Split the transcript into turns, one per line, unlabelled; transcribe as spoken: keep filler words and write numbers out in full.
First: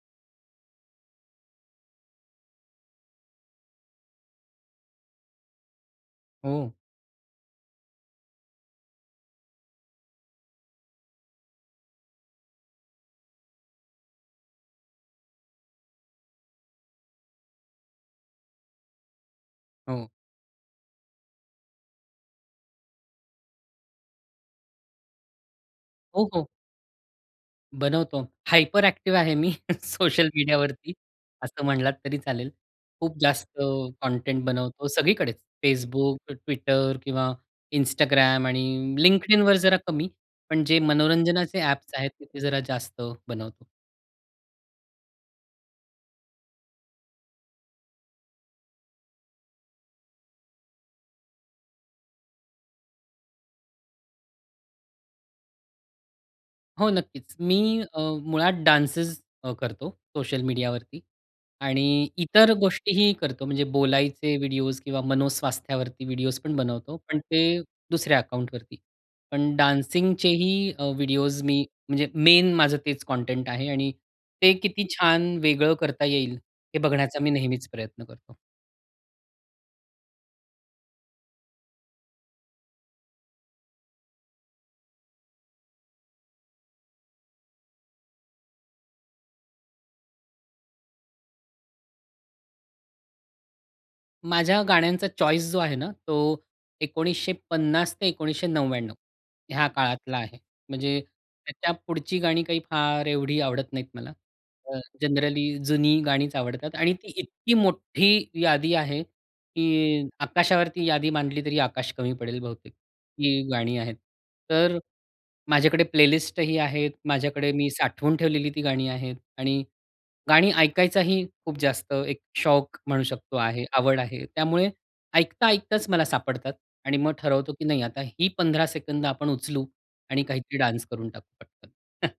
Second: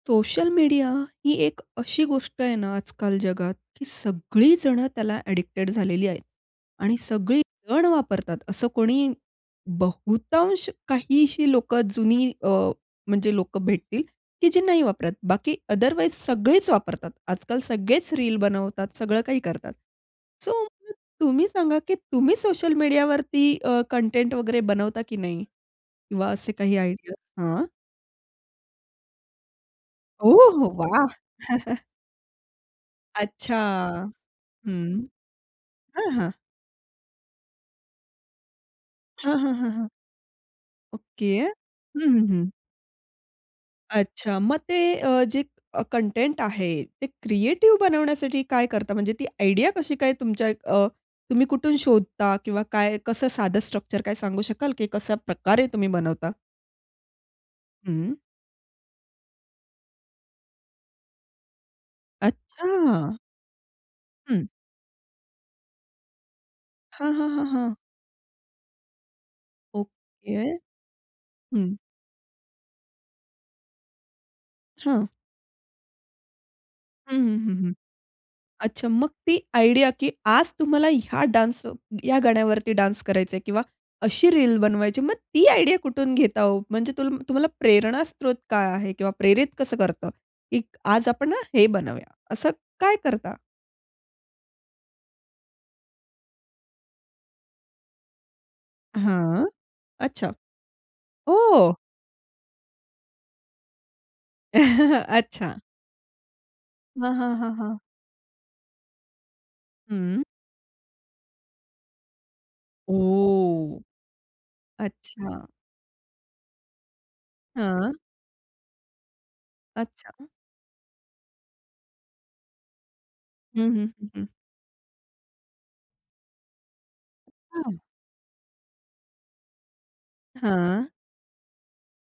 Social media ही एक अशी गोष्ट आहे ना आजकाल जगात, की सगळी जण त्याला एडिक्टेड झालेली आहेत
हो.
आणि सगळी जण वापरतात. असं कोणी, बहुतांश काहीशी लोकं जुनी अ, म्हणजे लोकं भेटतील की जे नाही वापरत, बाकी अदरवाईज सगळेच वापरतात. आजकाल सगळेच रील बनवतात, सगळं काही करतात.
हो.
सो, मग तुम्ही सांगा, की तुम्ही सोशल मीडियावरती अ, कंटेंट वगैरे बनवता की नाही? किंवा
हो, हो.
असे काही आयडियाज? हां.
बनवतो. हायपर एक्टिव्ह आहे मी सोशल
ओहो,
मीडियावरती,
वाह!
असं म्हणलात तरी चालेल. खूप
अच्छा!
जास्त कंटेंट बनवतो,
हं.
सगळीकडेच
हां,
Facebook,
हां.
Twitter किंवा Instagram, आणि
हां, हां,
LinkedInवर
हां,
जरा
हां.
कमी, पण जे
ओके.
मनोरंजनाचे ॲप्स
हं,
आहेत,
हं,
तिथे
हं.
जरा जास्त बनवतो.
अच्छा, मग ते अ, जे कंटेंट आहे, ते क्रिएटिव्ह बनवण्यासाठी काय करता? म्हणजे ती आयडिया कशी काय तुमच्या अ, तुम्ही कुठून शोधता, किंवा काय, कसं साधं स्ट्रक्चर काय सांगू शकाल, की कशा प्रकारे तुम्ही बनवता?
हो, नक्कीच. मी अ,
हं.
मुळात डान्सेस अ, करतो सोशल मीडियावरती, आणि इतर गोष्टीही
अच्छा.
करतो, म्हणजे बोलायचे
हं.
व्हिडिओज किंवा मनोस्वास्थ्यावरती व्हिडिओज पण बनवतो,
हां,
पण
हां,
ते
हां, हां.
दुसऱ्या अकाउंटवरती. पण
ओके,
डान्सिंगचेही अ, व्हिडिओज मी,
हं.
म्हणजे मेन माझं तेच कंटेंट आहे आणि ते किती
हां.
छान वेगळं करता येईल, हे
हं,
बघण्याचा मी
हं, हं,
नेहमीच
हं.
प्रयत्न करतो.
अच्छा, मग ती आयडिया की आज तुम्हाला ह्या डान्स या गाण्यावरती डान्स करायचंय किंवा अशी रील बनवायची, मग ती आयडिया कुठून घेता हो? म्हणजे तु तुम्हाला प्रेरणास्रोत काय आहे, किंवा प्रेरित कसं करतं, की आज आपण ना हे बनवूया? असं काय करता?
माझ्या गाण्यांचा चॉईस जो आहे ना, तो एकोणीसशे पन्नास ते एकोणीसशे नव्व्याण्णव
हां,
ह्या काळातला
अच्छा.
आहे. म्हणजे त्याच्या
हो.
पुढची गाणी काही फार एवढी आवडत नाहीत मला. अ जनरली
अच्छा.
जुनी गाणीच आवडतात आणि ती
हां, हां, हां,
इतकी
हां.
मोठ्ठी यादी आहे की
हं.
आकाशावरती यादी मांडली तरी आकाश कमी पडेल बहुतेक, इतकी गाणी
ओ.
आहेत. तर
अच्छा.
माझ्याकडे प्लेलिस्ट ही आहेत, माझ्याकडे मी
हां.
साठवून ठेवलेली ती गाणी आहेत, आणि
अच्छा.
गाणी ऐकायचाही खूप जास्त एक शौक म्हणू शकतो, आहे
हं, हं,
आवड
हं,
आहे.
हं.
त्यामुळे ऐकता ऐकताच मला सापडतात आणि मग ठरवतो की
हां.
नाही आता ही पंधरा सेकंद आपण उचलू आणि काहीतरी डान्स
हां.
करून टाकू पटकन.